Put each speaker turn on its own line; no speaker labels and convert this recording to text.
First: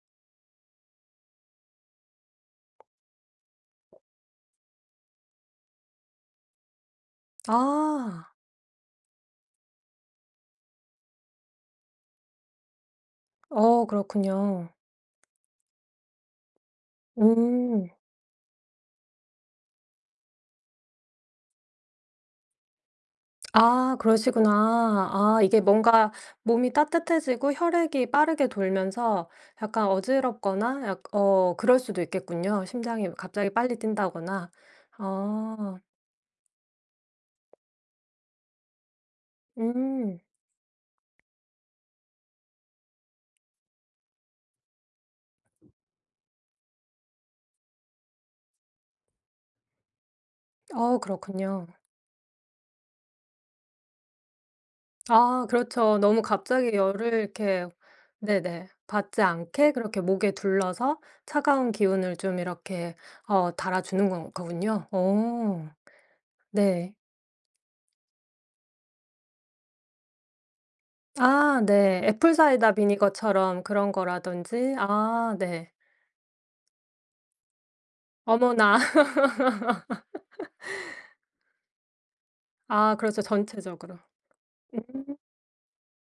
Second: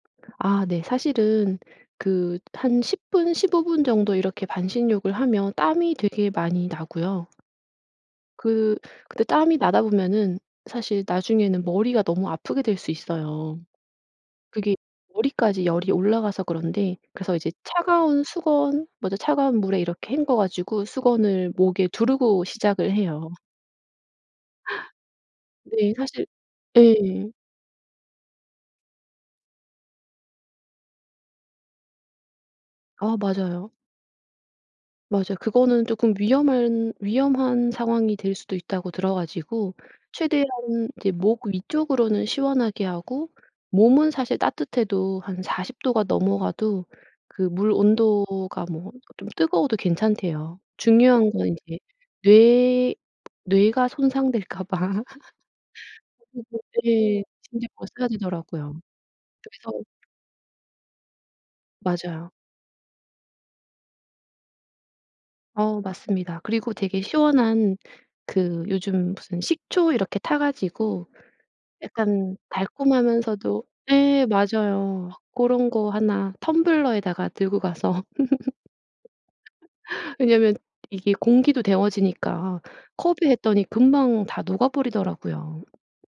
아 네. 사실은 그 한 10 분, 15 분 정도 이렇게 반신욕을 하면 땀이 되게 많이 나고요.
아.
그 그때 땀이 나다 보면은 사실 나중에는 머리가 너무 아프게 될 수 있어요.
어 그렇군요.
그게 머리까지 열이 올라가서 그런데 그래서 이제
음.
차가운 수건, 먼저 차가운 물에 이렇게 헹궈가지고 수건을 목에 두르고 시작을 해요.
아 그러시구나. 아 이게
네.
뭔가
사실
몸이
예.
따뜻해지고 혈액이 빠르게 돌면서 약간 어지럽거나 약 어 그럴 수도 있겠군요. 심장이
아
갑자기
맞아요.
빨리 뛴다거나.
맞아요.
어.
그거는 조금 위험한 위험한 상황이 될 수도 있다고 들어가지고
음.
최대한 이제 목 위쪽으로는 시원하게 하고 몸은 사실 따뜻해도 한 40 도가 넘어가도 그 물 온도가 뭐 좀 뜨거워도 괜찮대요.
어
중요한 건
그렇군요.
이제 뇌 뇌가 손상될까 봐.
아 그렇죠. 너무 갑자기
[unintelligible]
열을
예.
이렇게
심지어
네네.
버싸지더라고요.
받지 않게
그래서
그렇게 목에 둘러서 차가운 기운을
맞아요.
좀 이렇게 어 달아주는 거 거군요. 어.
어 맞습니다. 그리고
네.
되게 시원한 그 요즘 무슨 식초 이렇게 타 가지고
아 네.
약간
애플사이다 비니거처럼
달콤하면서도
그런
예.
거라든지.
맞아요.
아 네.
고런 거 1 텀블러에다가 들고 가서
어머나.
왜냐면 이게 공기도 데워지니까
아
컵에
그렇죠.
했더니
전체적으로.
금방 다 녹아
음.
버리더라고요.